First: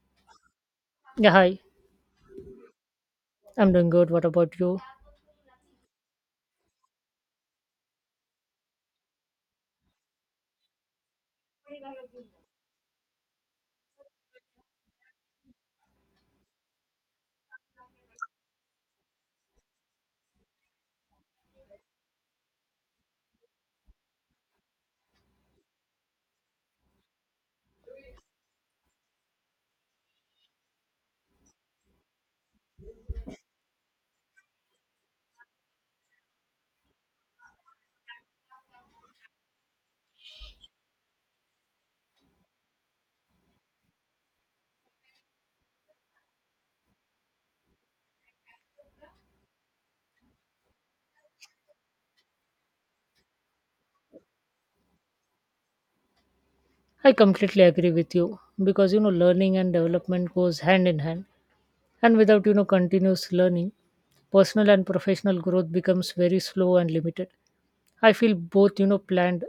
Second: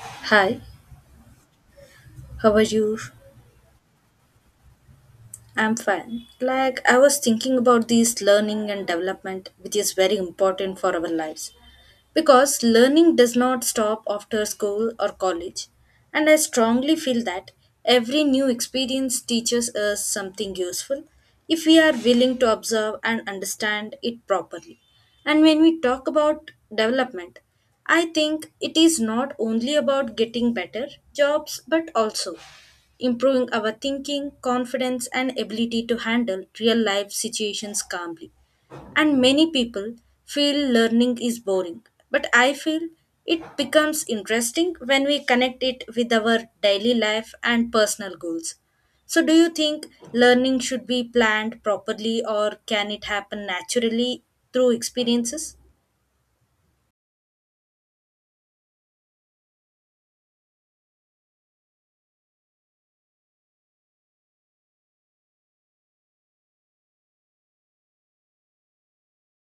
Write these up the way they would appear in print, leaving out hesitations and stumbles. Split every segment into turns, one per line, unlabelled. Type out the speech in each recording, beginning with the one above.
Hi,
Yeah, hi.
how are you?
I'm doing good. What about you?
I'm fine. Like, I was thinking about this learning and development, which is very important for our lives. Because learning does not stop after school or college. And I strongly feel that every new experience teaches us something useful if we are willing to observe and understand it properly. And when we talk about development, I think it is not only about getting better jobs but also improving our thinking, confidence, and ability to handle real life situations calmly, and many people feel learning is boring. But I feel it becomes interesting when we connect it with our daily life and personal goals. So, do you think learning should be planned properly or can it happen naturally through experiences?
I completely agree with you because learning and development goes hand in hand and without continuous learning, personal and professional growth becomes very slow and limited. I feel both planned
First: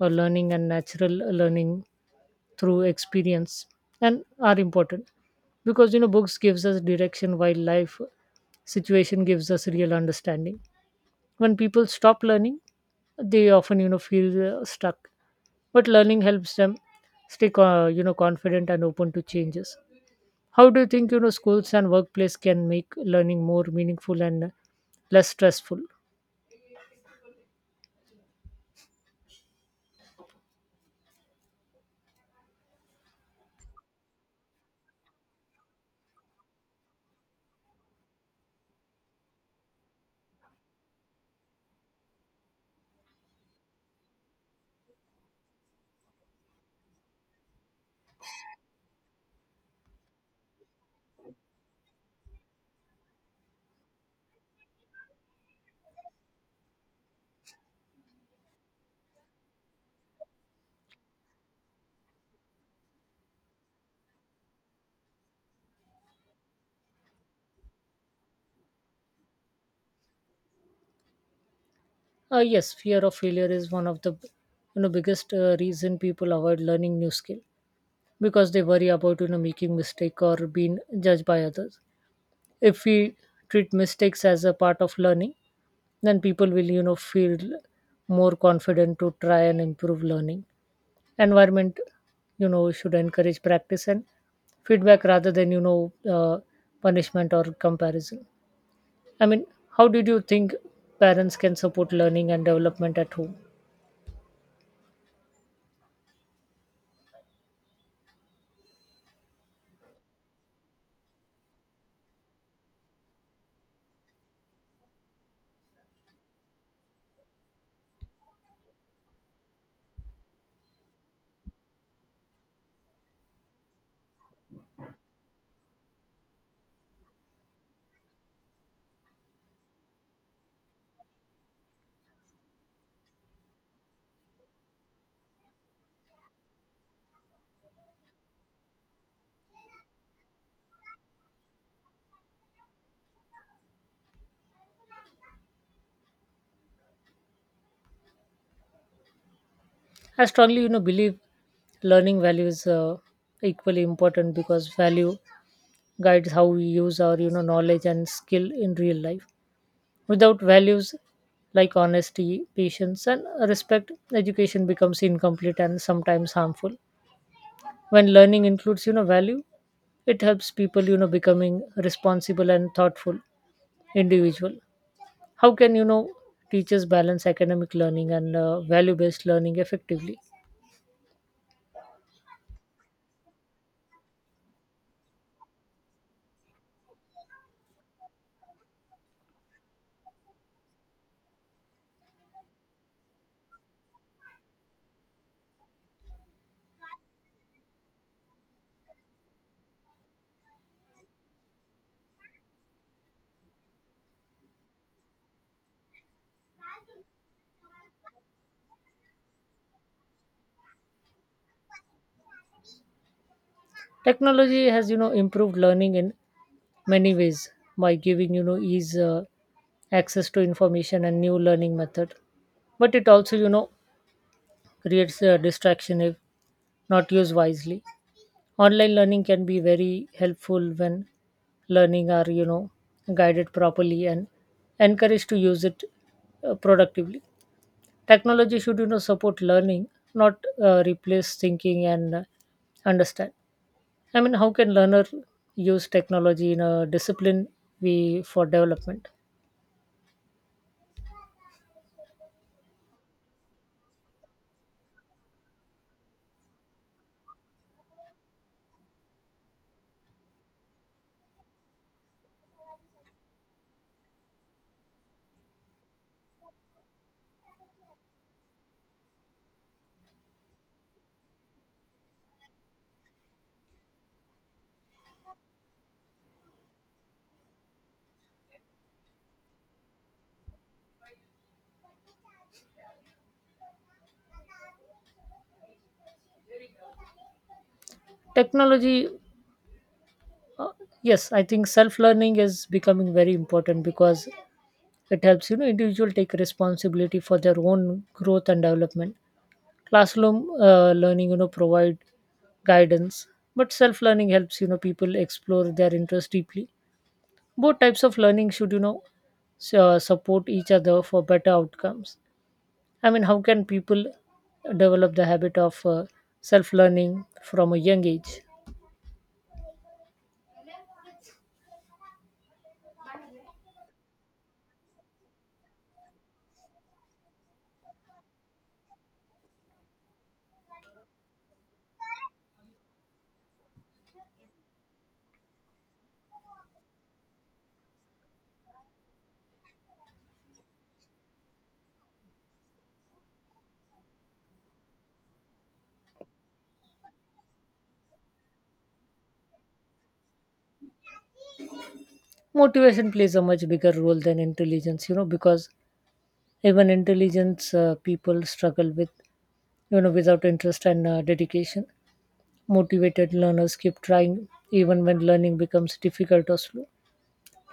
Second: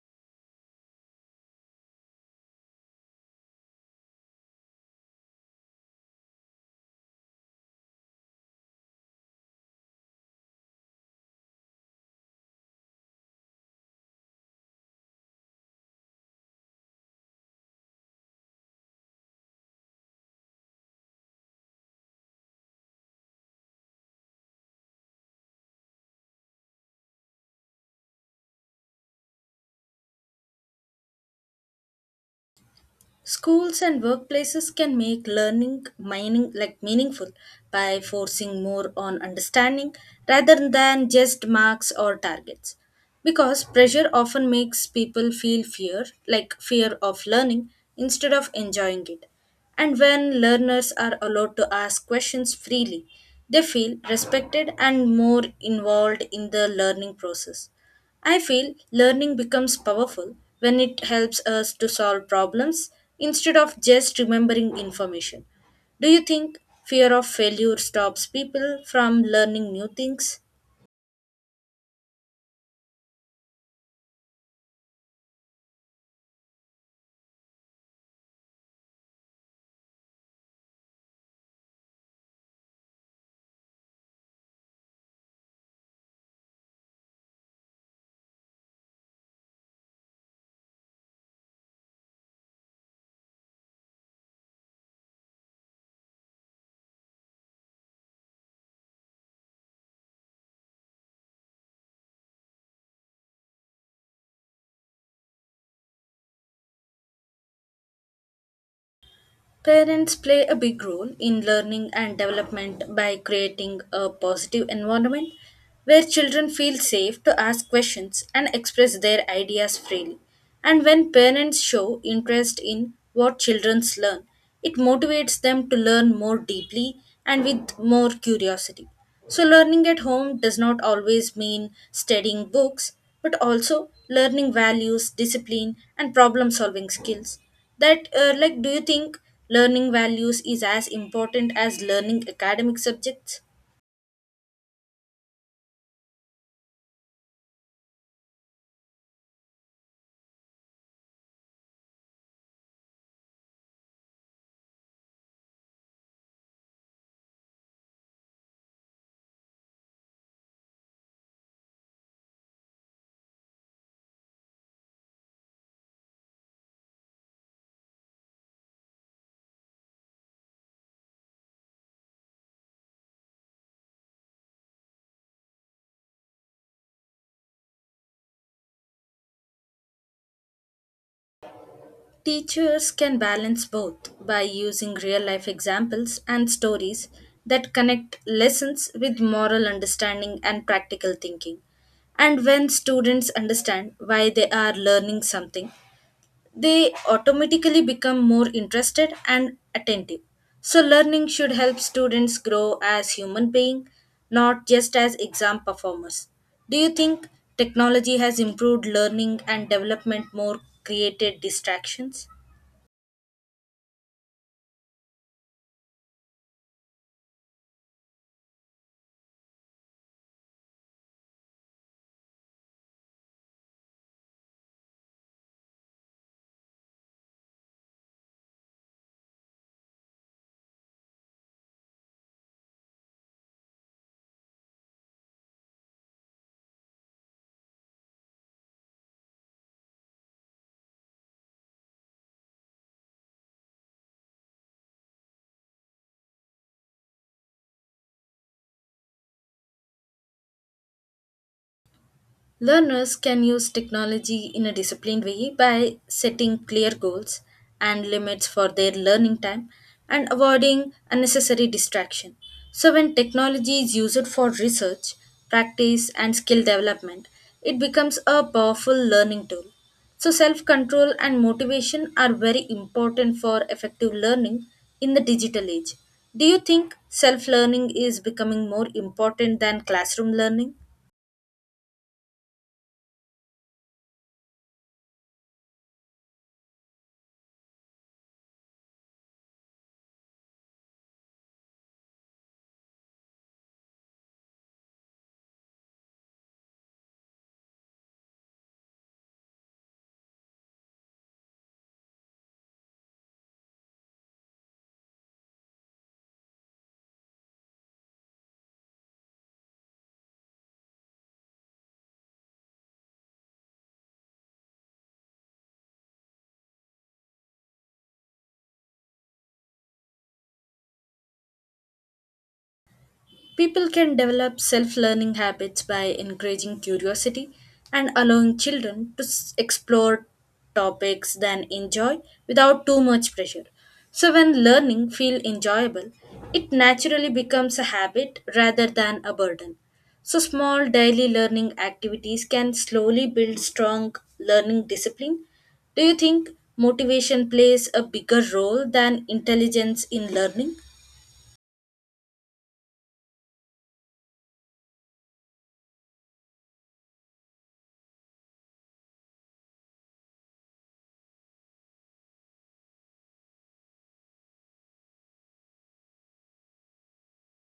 learning and natural learning through experience and are important because books gives us direction while life situation gives us real understanding. When people stop learning they often feel stuck, but learning helps them stay confident and open to changes. How do you think schools and workplace can make learning more meaningful and less stressful?
Schools and workplaces can make learning mining, like, meaningful by forcing more on understanding rather than just marks or targets. Because pressure often makes people feel fear, like fear of learning, instead of enjoying it. And when learners are allowed to ask questions freely, they feel respected and more involved in the learning process. I feel learning becomes powerful when it helps us to solve problems instead of just remembering information. Do you think fear of failure stops people from learning new things?
Yes, fear of failure is one of the biggest reason people avoid learning new skill because they worry about making mistake or being judged by others. If we treat mistakes as a part of learning, then people will feel more confident to try and improve. Learning environment should encourage practice and feedback rather than punishment or comparison. I mean, how did you think parents can support learning and development at home?
Parents play a big role in learning and development by creating a positive environment where children feel safe to ask questions and express their ideas freely. And when parents show interest in what children learn, it motivates them to learn more deeply and with more curiosity. So, learning at home does not always mean studying books, but also learning values, discipline, and problem solving skills. That like, do you think learning values is as important as learning academic subjects?
I strongly believe learning value is equally important because value guides how we use our knowledge and skill in real life. Without values like honesty, patience, and respect, education becomes incomplete and sometimes harmful. When learning includes, value, it helps people, becoming responsible and thoughtful individual. How can teachers balance academic learning and value-based learning effectively?
Teachers can balance both by using real life examples and stories that connect lessons with moral understanding and practical thinking, and when students understand why they are learning something, they automatically become more interested and attentive. So, learning should help students grow as human beings, not just as exam performers. Do you think technology has improved learning and development more created distractions?
Technology has, improved learning in many ways by giving, ease access to information and new learning method. But it also, creates a distraction if not used wisely. Online learning can be very helpful when learning are guided properly and encouraged to use it productively. Technology should support learning, not replace thinking and understand. I mean, how can learner use technology in a discipline we for development?
Learners can use technology in a disciplined way by setting clear goals and limits for their learning time and avoiding unnecessary distraction. So, when technology is used for research, practice, and skill development, it becomes a powerful learning tool. So, self control and motivation are very important for effective learning in the digital age. Do you think self learning is becoming more important than classroom learning?
Technology. Uh, yes, I think self learning is becoming very important because it helps individual take responsibility for their own growth and development. Classroom learning provide guidance, but self learning helps people explore their interest deeply. Both types of learning should support each other for better outcomes. I mean, how can people develop the habit of self learning from a young age?
People can develop self learning habits by encouraging curiosity and allowing children to explore topics they enjoy without too much pressure. So, when learning feels enjoyable, it naturally becomes a habit rather than a burden. So, small daily learning activities can slowly build strong learning discipline. Do you think motivation plays a bigger role than intelligence in learning?
Motivation plays a much bigger role than intelligence, because even intelligence people struggle with, without interest and dedication. Motivated learners keep trying even when learning becomes difficult or slow.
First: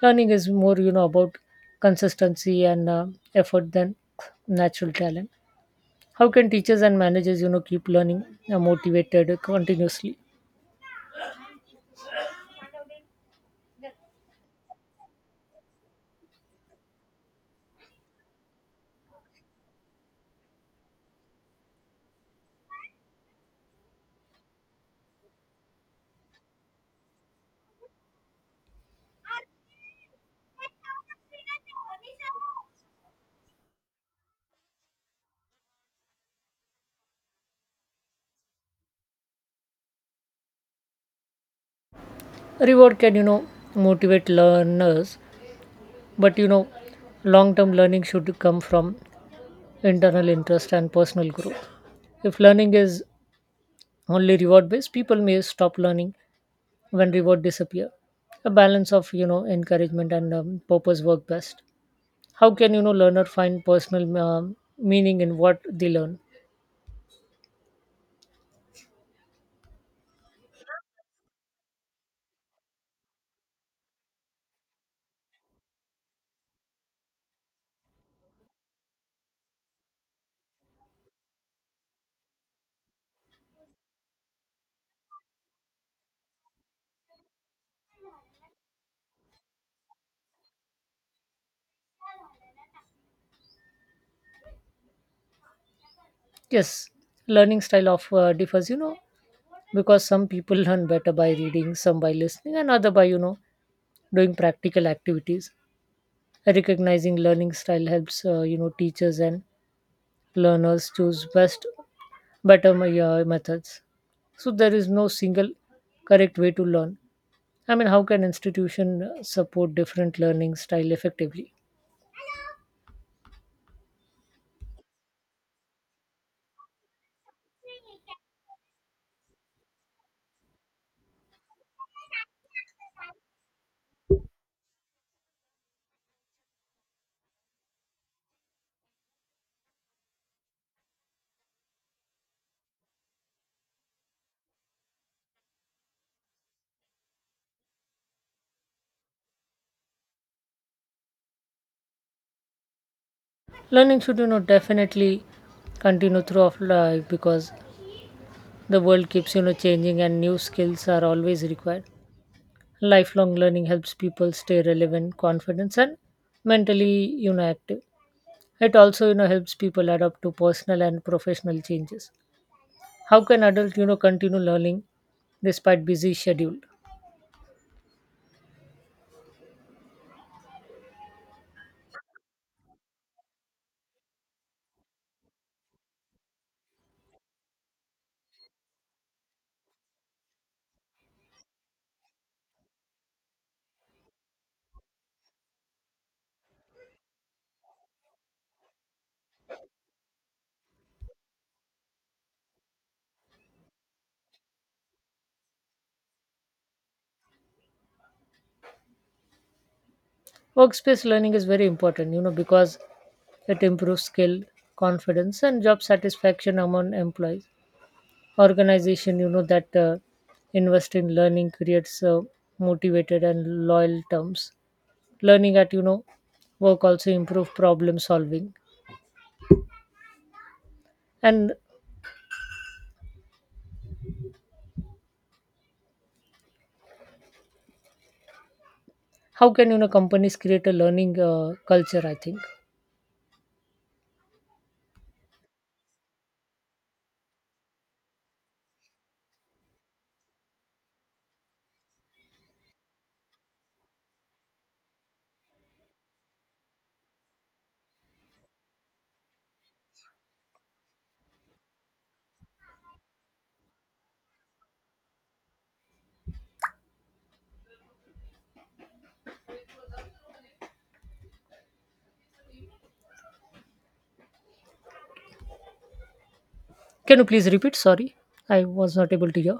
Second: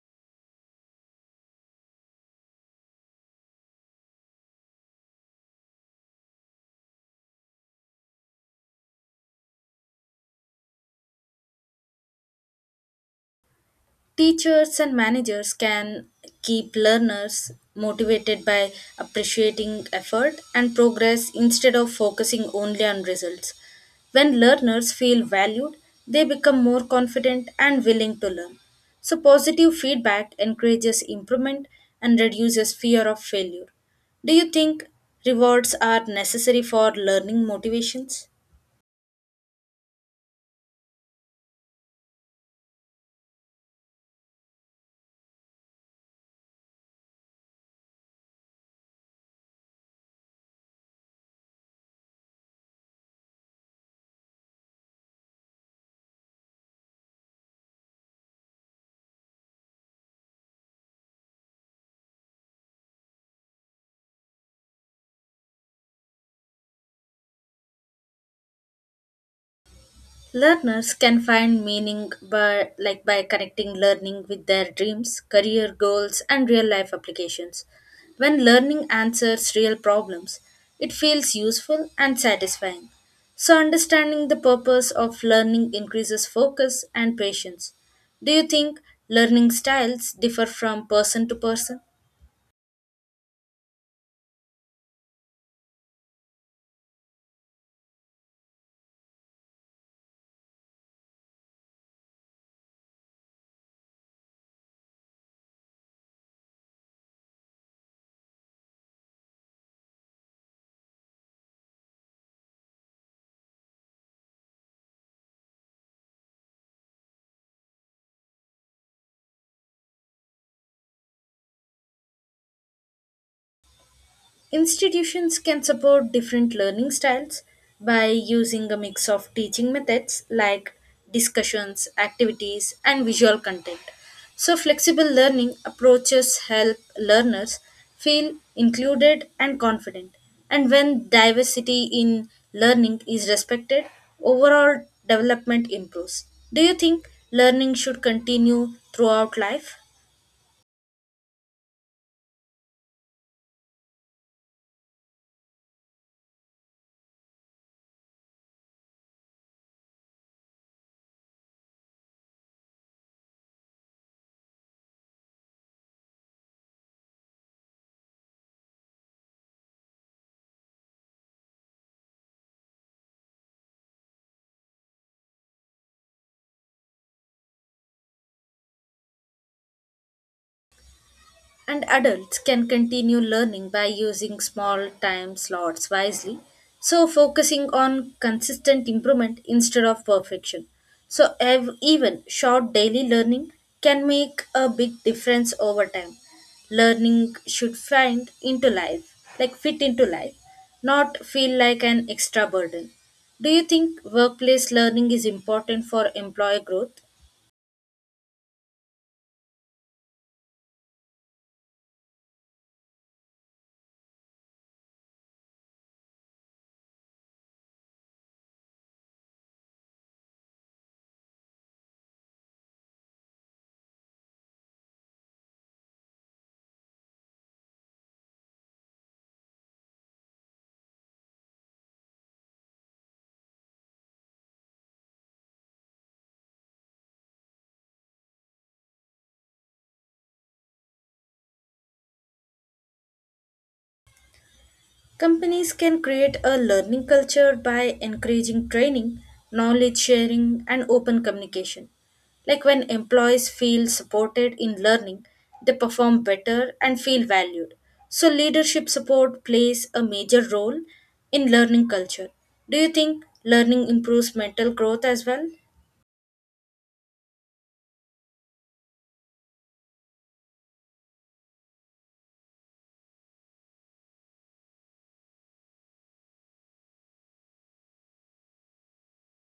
Learning is more, about consistency and effort than natural talent. How can teachers and managers, keep learning motivated continuously?
Teachers and managers can keep learners motivated by appreciating effort and progress instead of focusing only on results. When learners feel valued, they become more confident and willing to learn. So, positive feedback encourages improvement and reduces fear of failure. Do you think rewards are necessary for learning motivations?
Reward can, motivate learners, but long term learning should come from internal interest, and personal growth. If learning is only reward based, people may stop learning when reward disappear. A balance of encouragement and purpose work best. How can learner find personal meaning in what they learn?
Learners can find meaning by, like, by connecting learning with their dreams, career goals and real life applications. When learning answers real problems, it feels useful and satisfying. So understanding the purpose of learning increases focus and patience. Do you think learning styles differ from person to person?
Yes, learning style of differs. Because some people learn better by reading, some by listening, and other by doing practical activities. Recognizing learning style helps teachers and learners choose methods. So there is no single correct way to learn. I mean, how can institution support different learning style effectively?
Institutions can support different learning styles by using a mix of teaching methods like discussions, activities, and visual content. So, flexible learning approaches help learners feel included and confident. And when diversity in learning is respected, overall development improves. Do you think learning should continue throughout life?
Learning should definitely continue throughout life because the world keeps changing and new skills are always required. Lifelong learning helps people stay relevant, confident, and mentally active. It also helps people adapt to personal and professional changes. How can adults, continue learning despite busy schedule?
And adults can continue learning by using small time slots wisely, so focusing on consistent improvement instead of perfection. So, even short daily learning can make a big difference over time. Learning should find into life, like fit into life, not feel like an extra burden. Do you think workplace learning is important for employee growth?
Workspace learning is very important, because it improves skill, confidence, and job satisfaction among employees. Organization, that invest in learning creates motivated and loyal terms. Learning at, work also improve problem solving. And how can, companies create a learning culture, I think.
Companies can create a learning culture by encouraging training, knowledge sharing, and open communication. Like when employees feel supported in learning, they perform better and feel valued. So, leadership support plays a major role in learning culture. Do you think learning improves mental growth as well?
Can you please repeat? Sorry, I was not able to hear.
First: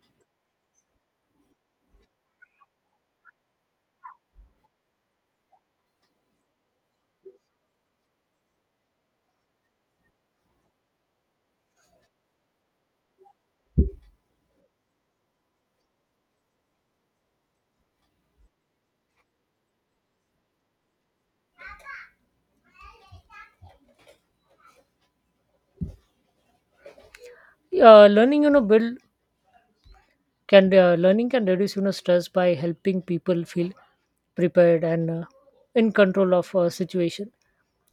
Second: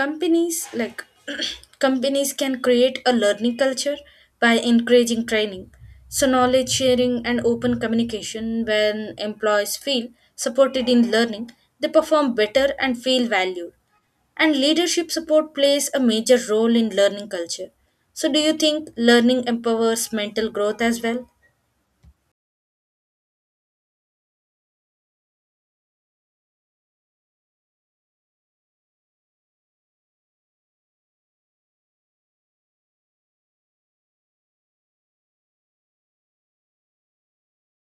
Companies, like companies can create a learning culture by encouraging training, so knowledge sharing and open communication. When employees feel supported in learning, they perform better and feel valued, and leadership support plays a major role in learning culture. So do you think learning empowers mental growth as well?
Learning, you know, build can learning can reduce stress by helping people feel prepared and in control of a situation.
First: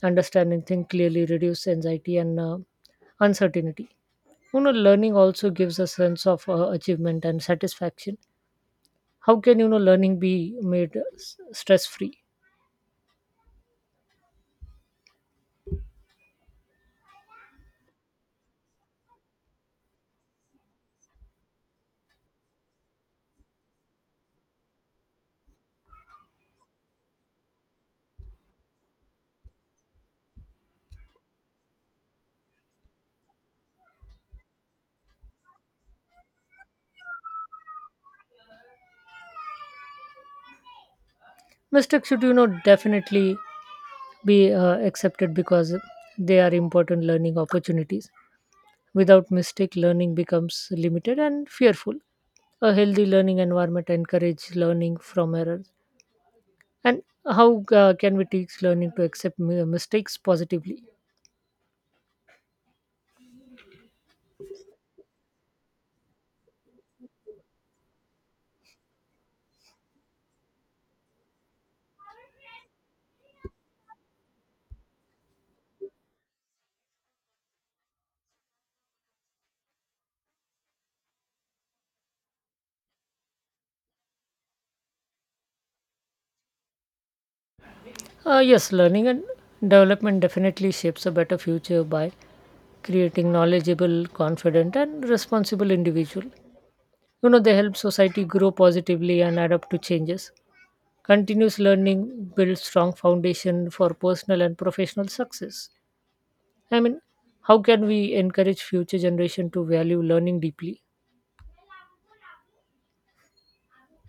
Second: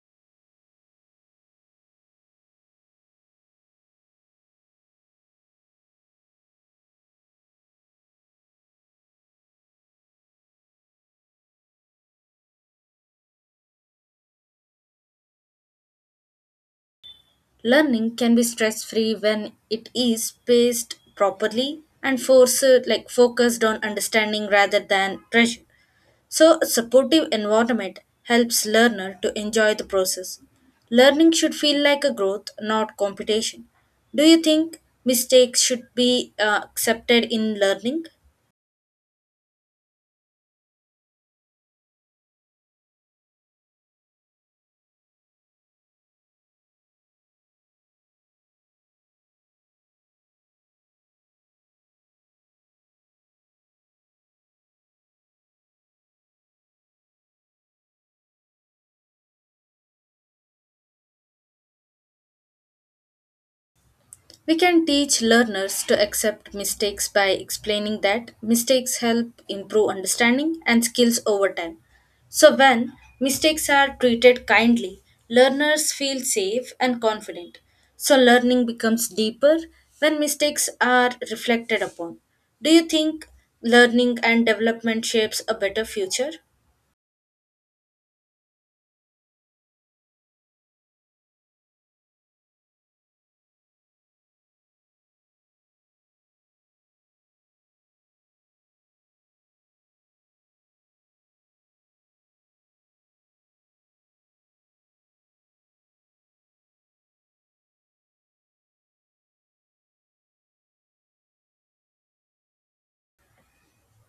Understanding things clearly reduce anxiety and uncertainty. Learning also gives a sense of achievement and satisfaction. How can learning be made stress free?
Learning can be stress free when it is paced properly and forced, like focused on understanding rather than pressure. So, a supportive environment helps learner to enjoy the process. Learning should feel like a growth, not competition. Do you think mistakes should be accepted in learning?
Mistakes should definitely be accepted because they are important learning opportunities. Without mistake, learning becomes limited and fearful. A healthy learning environment encourages learning from errors. And how can we teach learning to accept mistakes positively?
We can teach learners to accept mistakes by explaining that mistakes help improve understanding and skills over time. So, when mistakes are treated kindly, learners feel safe and confident. So, learning becomes deeper when mistakes are reflected upon. Do you think learning and development shapes a better future?
Yes, learning and development definitely shapes a better future by creating knowledgeable, confident, and responsible individual. They help society grow positively and adapt to changes. Continuous learning builds strong foundation for personal and professional success. I mean, how can we encourage future generation to value learning deeply?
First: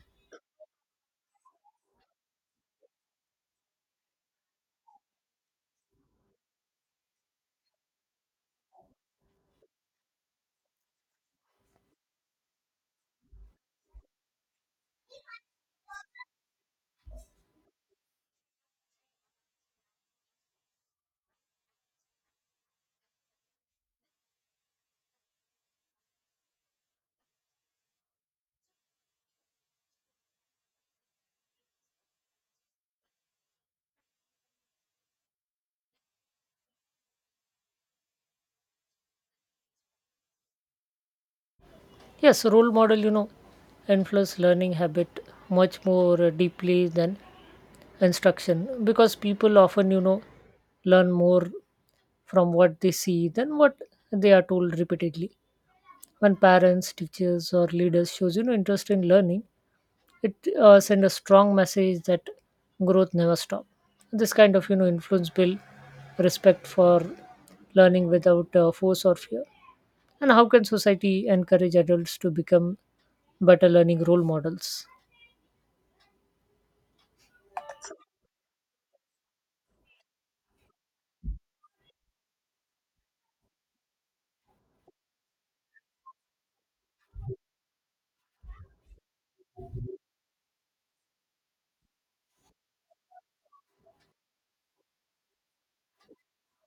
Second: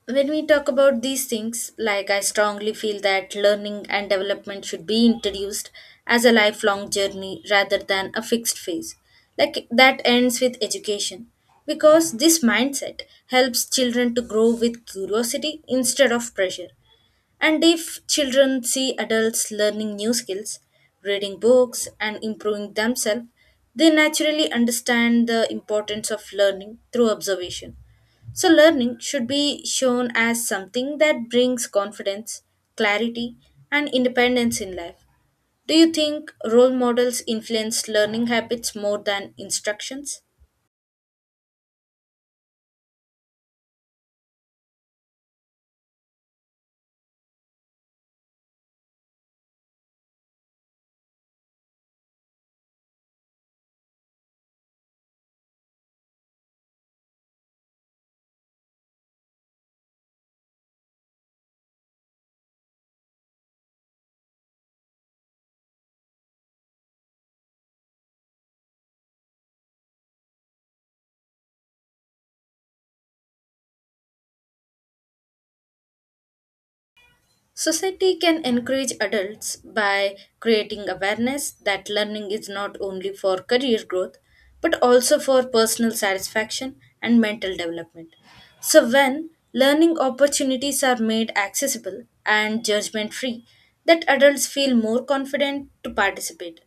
When we talk about these things, like I strongly feel that learning and development should be introduced as a lifelong journey rather than a fixed phase, like that ends with education. Because this mindset helps children to grow with curiosity instead of pressure. And if children see adults learning new skills, reading books, and improving themselves, they naturally understand the importance of learning through observation. So, learning should be shown as something that brings confidence, clarity, and independence in life. Do you think role models influence learning habits more than instructions?
Yes, role model, influence learning habit much more deeply than instruction because people often, learn more from what they see than what they are told repeatedly. When parents, teachers, or leaders shows interest in learning, it send a strong message that growth never stop. This kind of influence build respect for learning without force or fear. And how can society encourage adults to become better learning role models?
Society can encourage adults by creating awareness that learning is not only for career growth but also for personal satisfaction and mental development. So, when learning opportunities are made accessible and judgment free, that adults feel more confident to participate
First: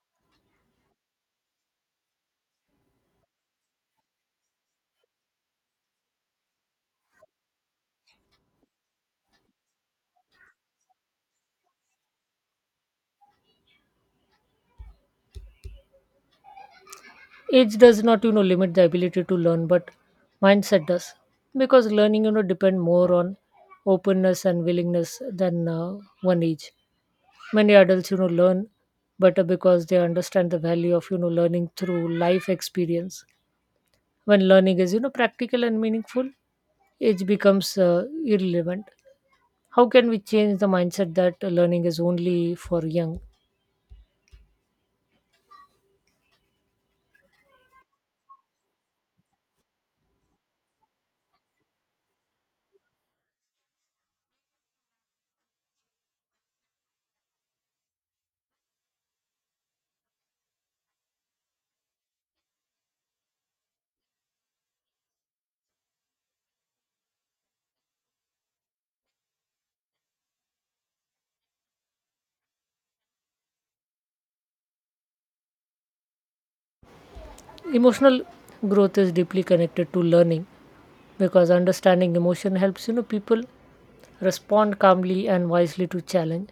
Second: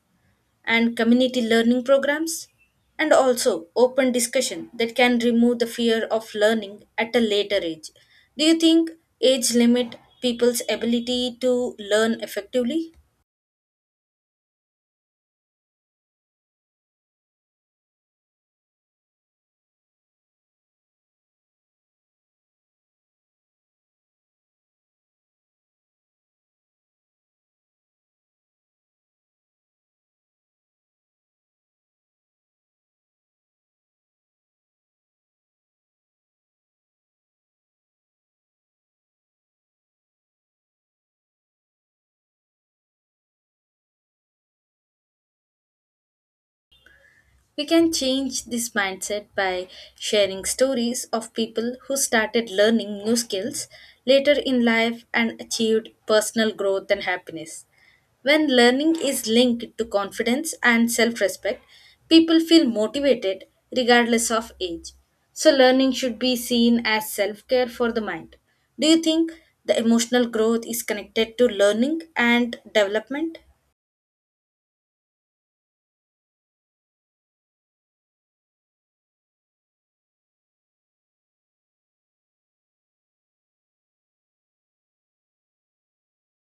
and community learning programs, and also open discussion that can remove the fear of learning at a later age. Do you think age limit people's ability to learn effectively?
Age does not limit the ability to learn, but mindset does because learning depend more on openness and willingness than one age. Many adults learn better because they understand the value of learning through life experience. When learning is practical and meaningful, age becomes irrelevant. How can we change the mindset that learning is only for young?
We can change this mindset by sharing stories of people who started learning new skills later in life and achieved personal growth and happiness. When learning is linked to confidence and self respect, people feel motivated regardless of age. So, learning should be seen as self care for the mind. Do you think the emotional growth is connected to learning and development?
Emotional growth is deeply connected to learning because understanding emotion helps people respond calmly and wisely to challenge.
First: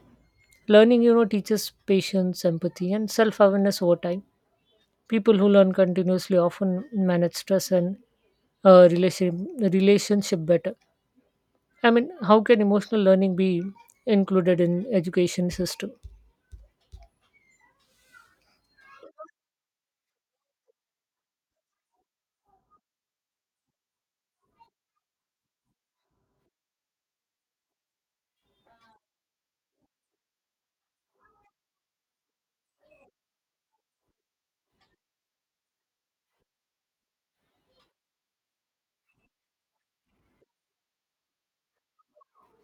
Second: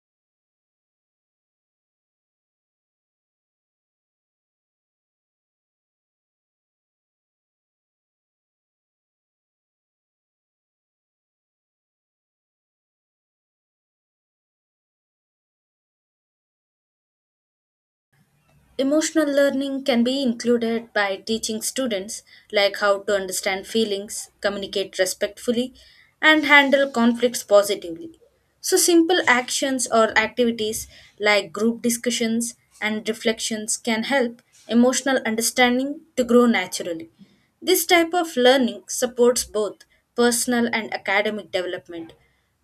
Learning, teaches patience, empathy, and self awareness over time. People who learn continuously often manage stress and relationship better. I mean, how can emotional learning be included in education system?
Emotional learning can be included by teaching students, like, how to understand feelings, communicate respectfully, and handle conflicts positively. So, simple actions or activities like group discussions and reflections can help emotional understanding to grow naturally. This type of learning supports both personal and academic development.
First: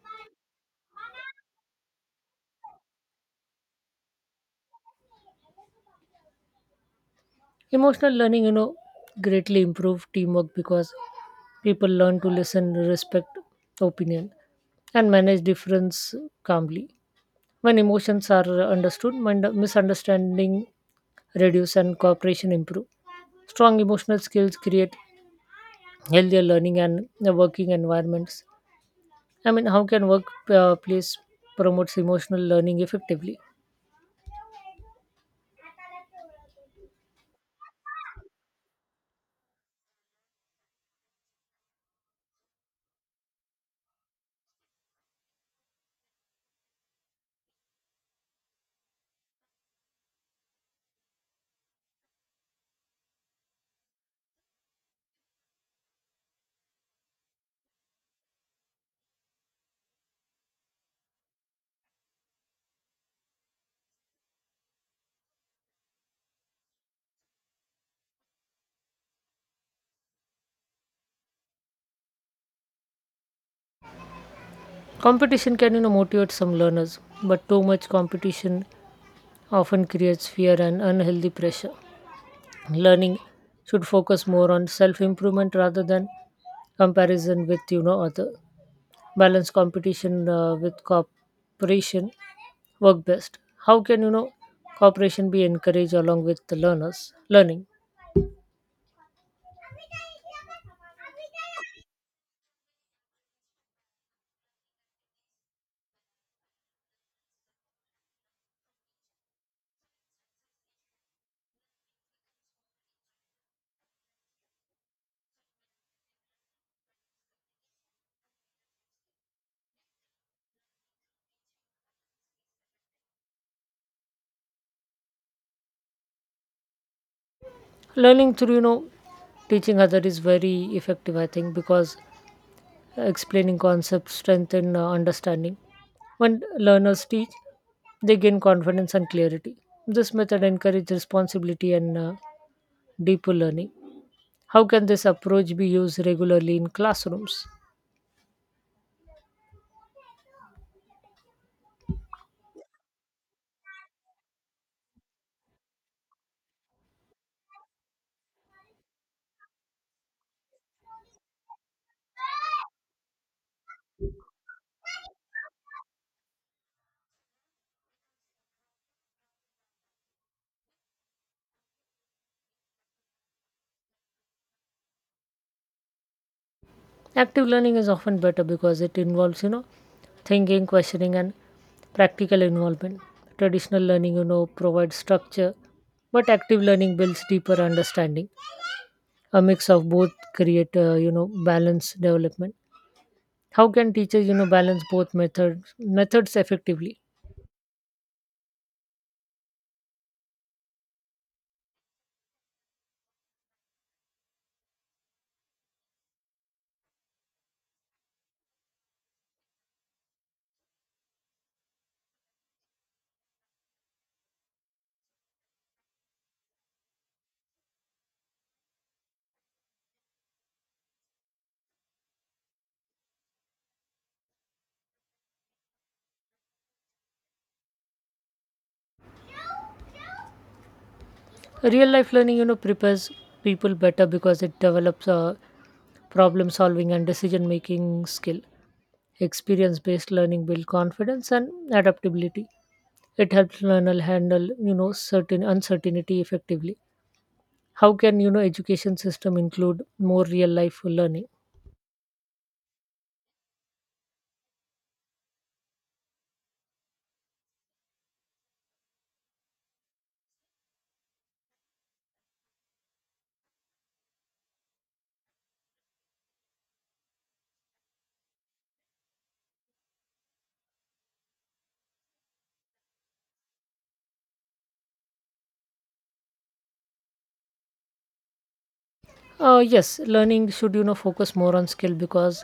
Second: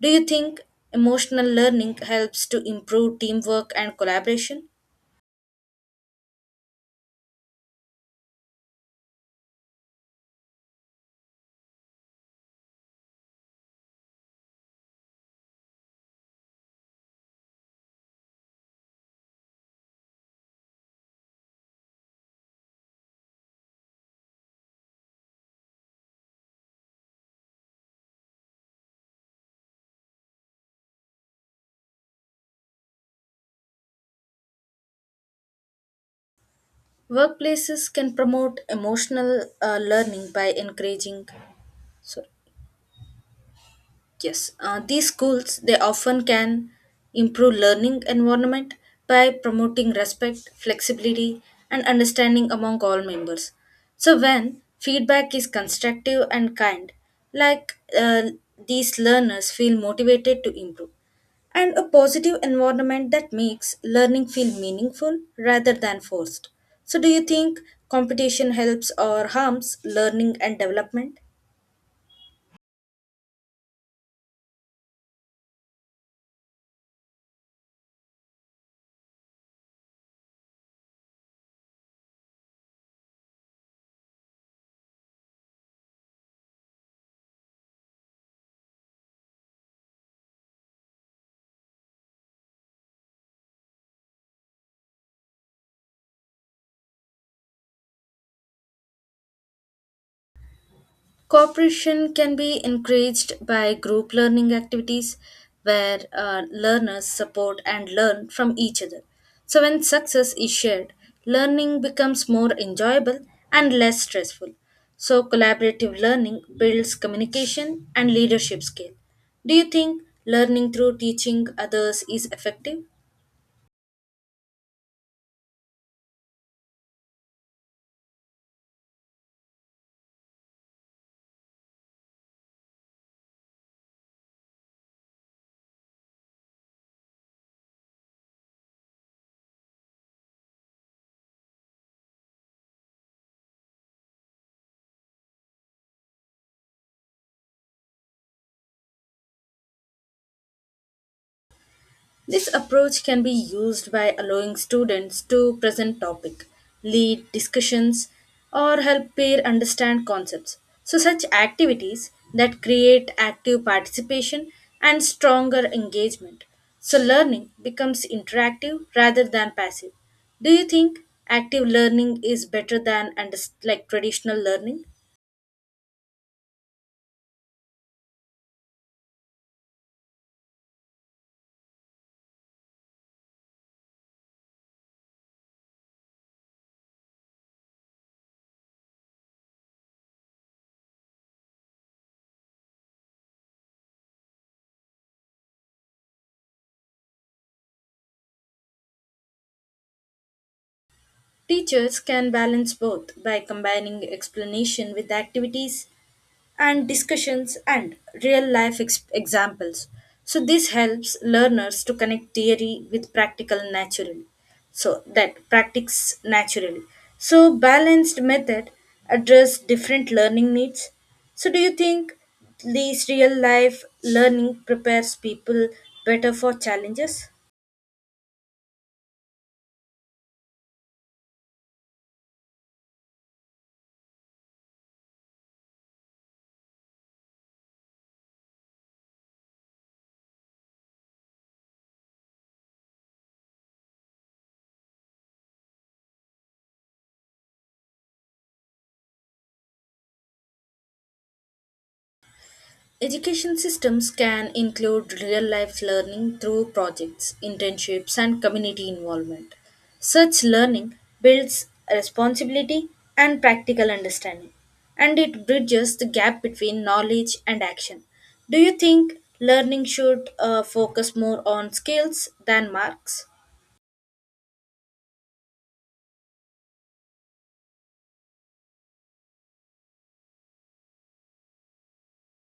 Do you think emotional learning helps to improve teamwork and collaboration?
Emotional learning, greatly improve teamwork because people learn to listen, respect opinion, and manage difference calmly. When emotions are understood, misunderstanding reduce and cooperation improve. Strong emotional skills create healthier learning and working environments. I mean, how can workplace promotes emotional learning effectively?
Workplaces can promote emotional learning by encouraging, sorry. Yes, these schools they often can improve learning environment by promoting respect, flexibility, and understanding among all members. So when feedback is constructive and kind, like, uh, these learners feel motivated to improve, and a positive environment that makes learning feel meaningful rather than forced. So do you think competition helps or harms learning and development?
Competition can motivate some learners, but too much competition often creates fear and unhealthy pressure. Learning should focus more on self-improvement rather than comparison with other. Balance competition with cooperation work best. How can cooperation be encouraged along with the learners learning?
Cooperation can be encouraged by group learning activities where learners support and learn from each other. So, when success is shared, learning becomes more enjoyable and less stressful. So, collaborative learning builds communication and leadership skill. Do you think learning through teaching others is effective?
Learning through teaching other is very effective, I think, because explaining concepts strengthen understanding. When learners teach, they gain confidence and clarity. This method encourages responsibility and deeper learning. How can this approach be used regularly in classrooms?
This approach can be used by allowing students to present topic, lead discussions, or help peer understand concepts. So such activities that create active participation and stronger engagement. So learning becomes interactive rather than passive. Do you think active learning is better than like traditional learning?
Active learning is often better because it involves, thinking, questioning, and practical involvement. Traditional learning, provides structure, but active learning builds deeper understanding. A mix of both create, balanced development. How can teachers, balance both methods effectively?
Teachers can balance both by combining explanation with activities and discussions and real life examples. So, this helps learners to connect theory with practical naturally. So, that practice naturally. So, balanced method address different learning needs. So, do you think these real life learning prepares people better for challenges?
Real life learning, prepares people better because it develops a problem solving and decision making skill. Experience based learning builds confidence and adaptability. It helps learner handle, certain uncertainty effectively. How can education system include more real life learning?
Education systems can include real life learning through projects, internships, and community involvement. Such learning builds responsibility and practical understanding, and it bridges the gap between knowledge and action. Do you think learning should focus more on skills than marks?
Yes, learning should focus more on skill because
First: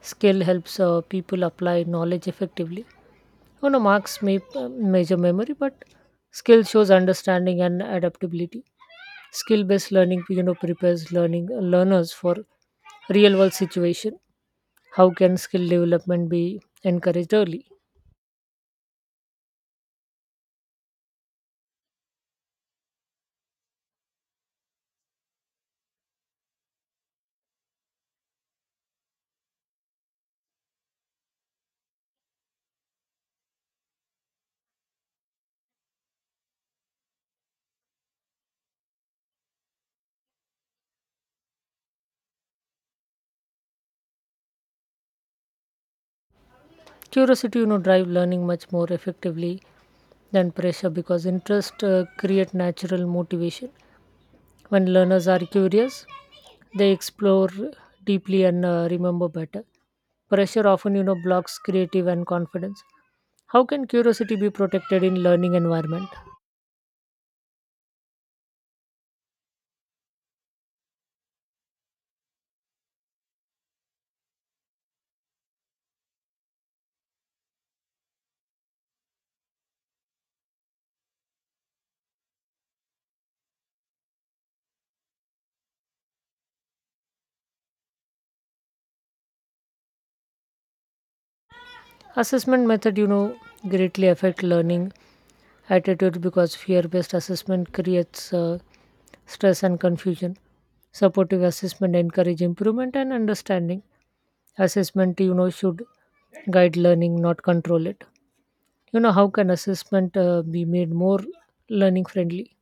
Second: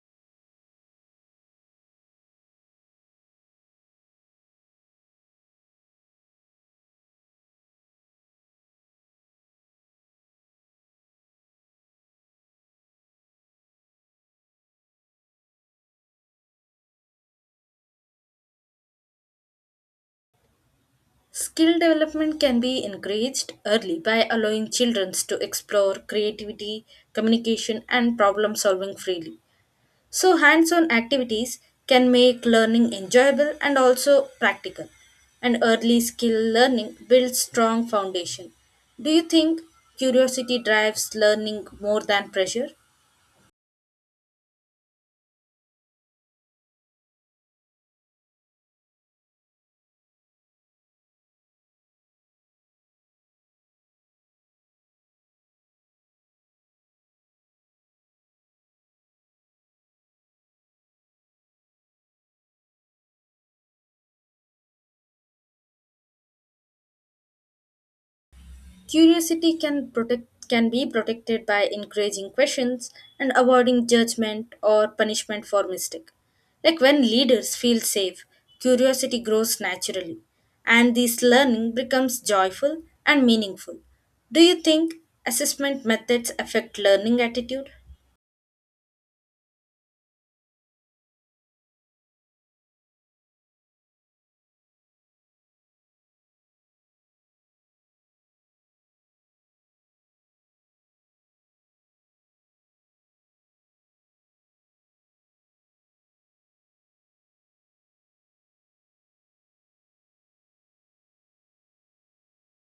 skill helps people apply knowledge effectively. Marks may measure memory, but skill shows understanding and adaptability. Skill-based learning, prepares learning learners for real-world situation. How can skill development be encouraged early?
Skill development can be encouraged early by allowing children to explore creativity, communication, and problem solving freely. So, hands on activities can make learning enjoyable and also practical. And early skill learning builds strong foundation. Do you think curiosity drives learning more than pressure?
Curiosity, drive learning much more effectively than pressure because interest create natural motivation. When learners are curious, they explore deeply and remember better. Pressure often, blocks creative and confidence. How can curiosity be protected in learning environment?
Curiosity can be protected by encouraging questions and avoiding judgment or punishment for mistake. Like when leaders feel safe, curiosity grows naturally and this learning becomes joyful and meaningful. Do you think assessment methods affect learning attitude?
Assessment method, greatly affect learning attitude because fear-based assessment creates stress and confusion. Supportive assessment encourage improvement and understanding. Assessment, should guide learning, not control it. How can assessment be made more learning friendly?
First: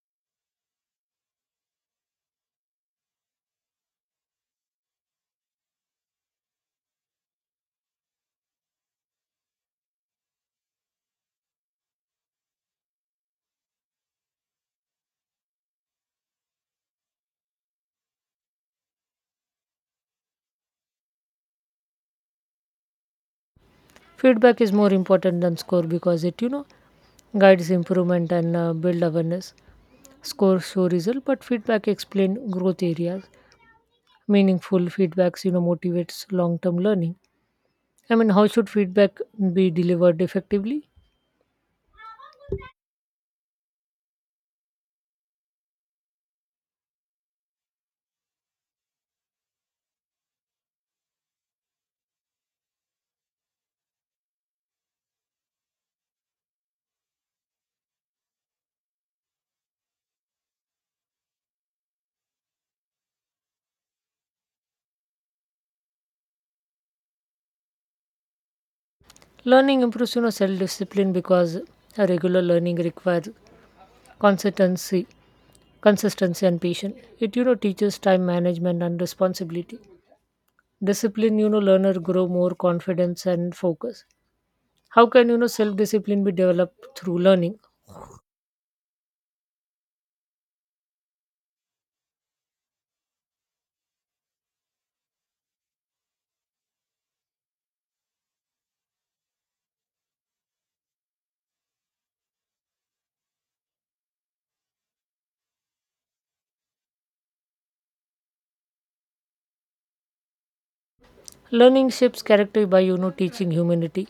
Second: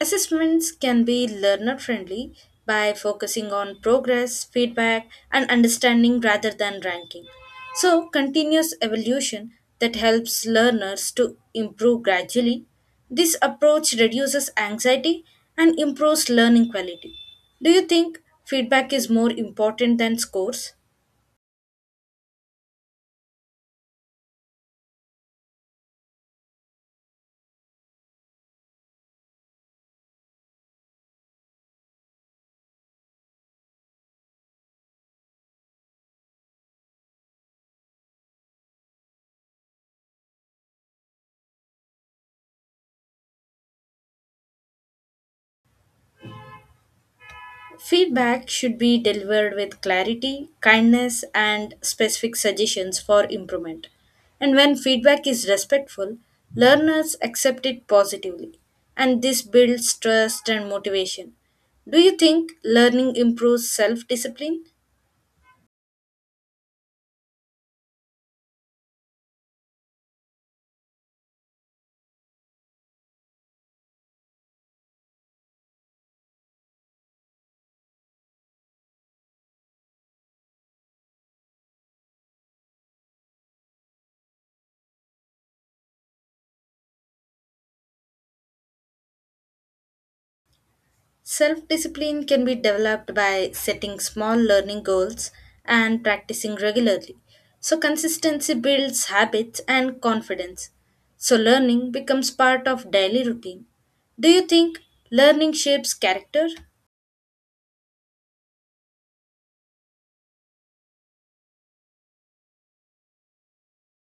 Assessments can be learner friendly by focusing on progress, feedback, and understanding rather than ranking. So, continuous evolution that helps learners to improve gradually. This approach reduces anxiety and improves learning quality. Do you think feedback is more important than scores?
Feedback is more important than score because it, guides improvement and build awareness. Score show result, but feedback explain growth areas. Meaningful feedbacks, motivates long-term learning. I mean, how should feedback be delivered effectively?
Feedback should be delivered with clarity, kindness, and specific suggestions for improvement. And when feedback is respectful, learners accept it positively, and this builds trust and motivation. Do you think learning improves self discipline?
Learning improves, self-discipline because a regular learning requires consistency, consistency and patience. It, teaches time management and responsibility. Discipline, learner grow more confidence and focus. How can self discipline be developed through learning?
Self discipline can be developed by setting small learning goals and practicing regularly. So, consistency builds habits and confidence. So, learning becomes part of daily routine. Do you think learning shapes character?
Learning shapes character by teaching humanity,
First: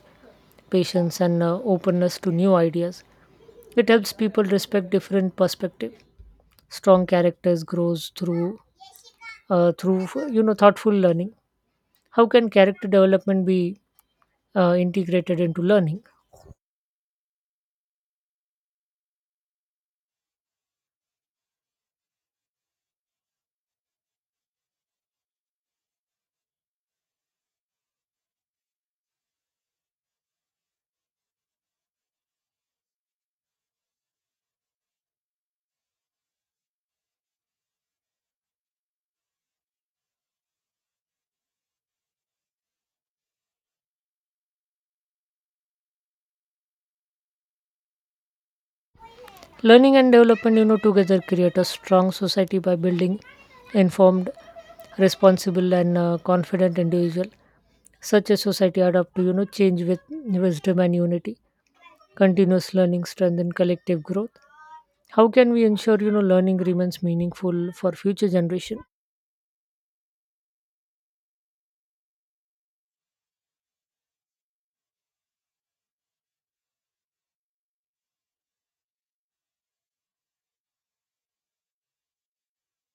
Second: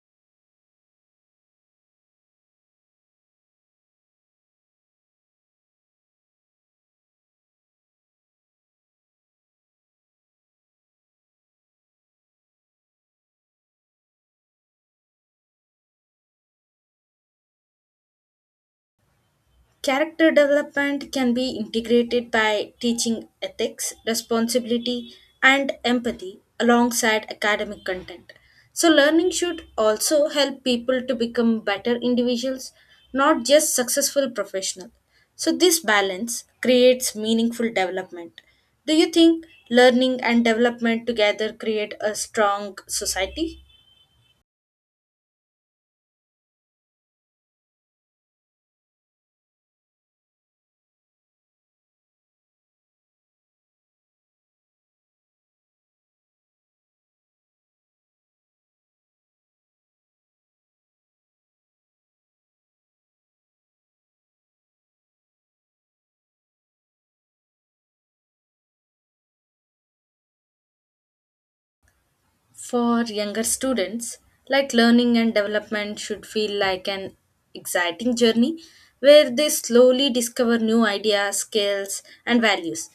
patience, and openness to new ideas. It helps people respect different perspectives. Strong characters grows through thoughtful learning. How can character development be integrated into learning?
Character development can be integrated by teaching ethics, responsibility, and empathy alongside academic content. So, learning should also help people to become better individuals, not just successful professionals. So, this balance creates meaningful development. Do you think learning and development together create a strong society?
Learning and development, together create a strong society by building informed, responsible, and confident individual. Such a society adapt to change with wisdom and unity. Continuous learning strengthen collective growth. How can we ensure learning remains meaningful for future generation?
For younger students, like learning and development should feel like an exciting journey where they slowly discover new ideas, skills, and values.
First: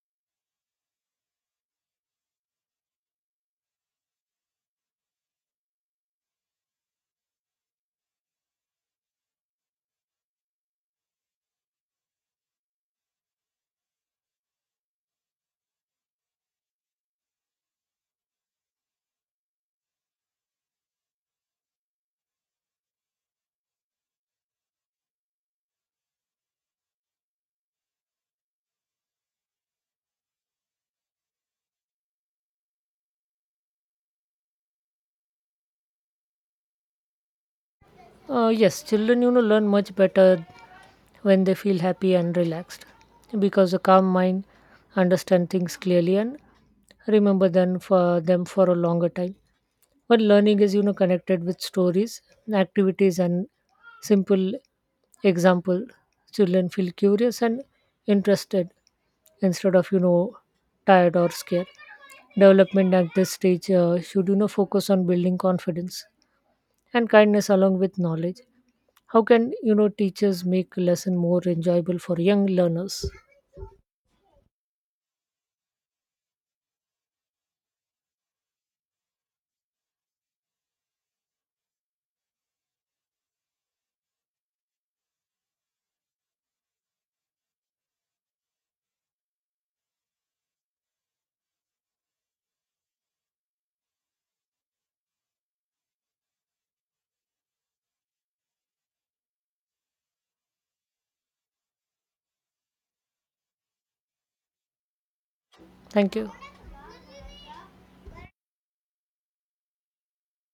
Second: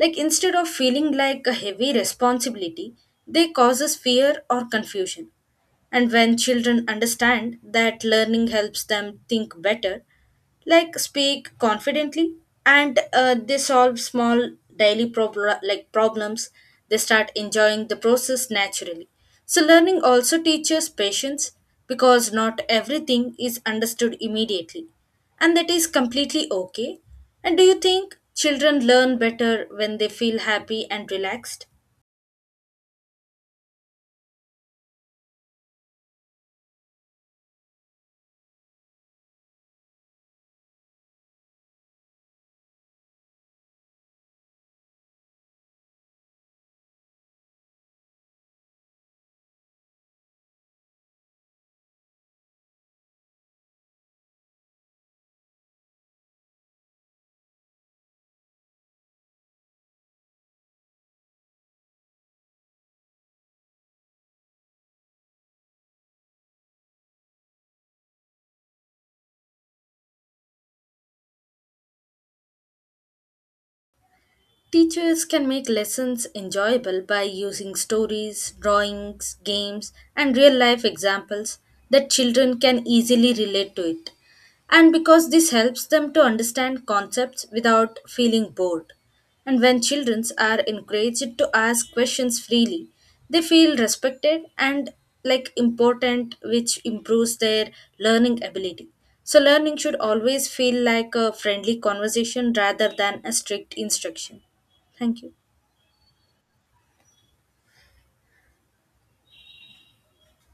Like instead of feeling like a heavy responsibility, they causes fear or confusion. And when children understand that learning helps them think better, like speak confidently, and they solve small daily like problems, they start enjoying the process naturally. So learning also teaches patience because not everything is understood immediately, and that is completely okay. And do you think children learn better when they feel happy and relaxed?
Yes, children, learn much better when they feel happy and relaxed because a calm mind understand things clearly and remember them for a longer time. But learning is, connected with stories, activities, and simple example. Children feel curious and interested instead of, tired or scared. Development at this stage should, focus on building confidence and kindness along with knowledge. How can teachers make lesson more enjoyable for young learners?
Teachers can make lessons enjoyable by using stories, drawings, games, and real life examples that children can easily relate to it. And because this helps them to understand concepts without feeling bored. And when children are encouraged to ask questions freely, they feel respected and like important, which improves their learning ability. So, learning should always feel like a friendly conversation rather than a strict instruction. Thank you.
Thank you.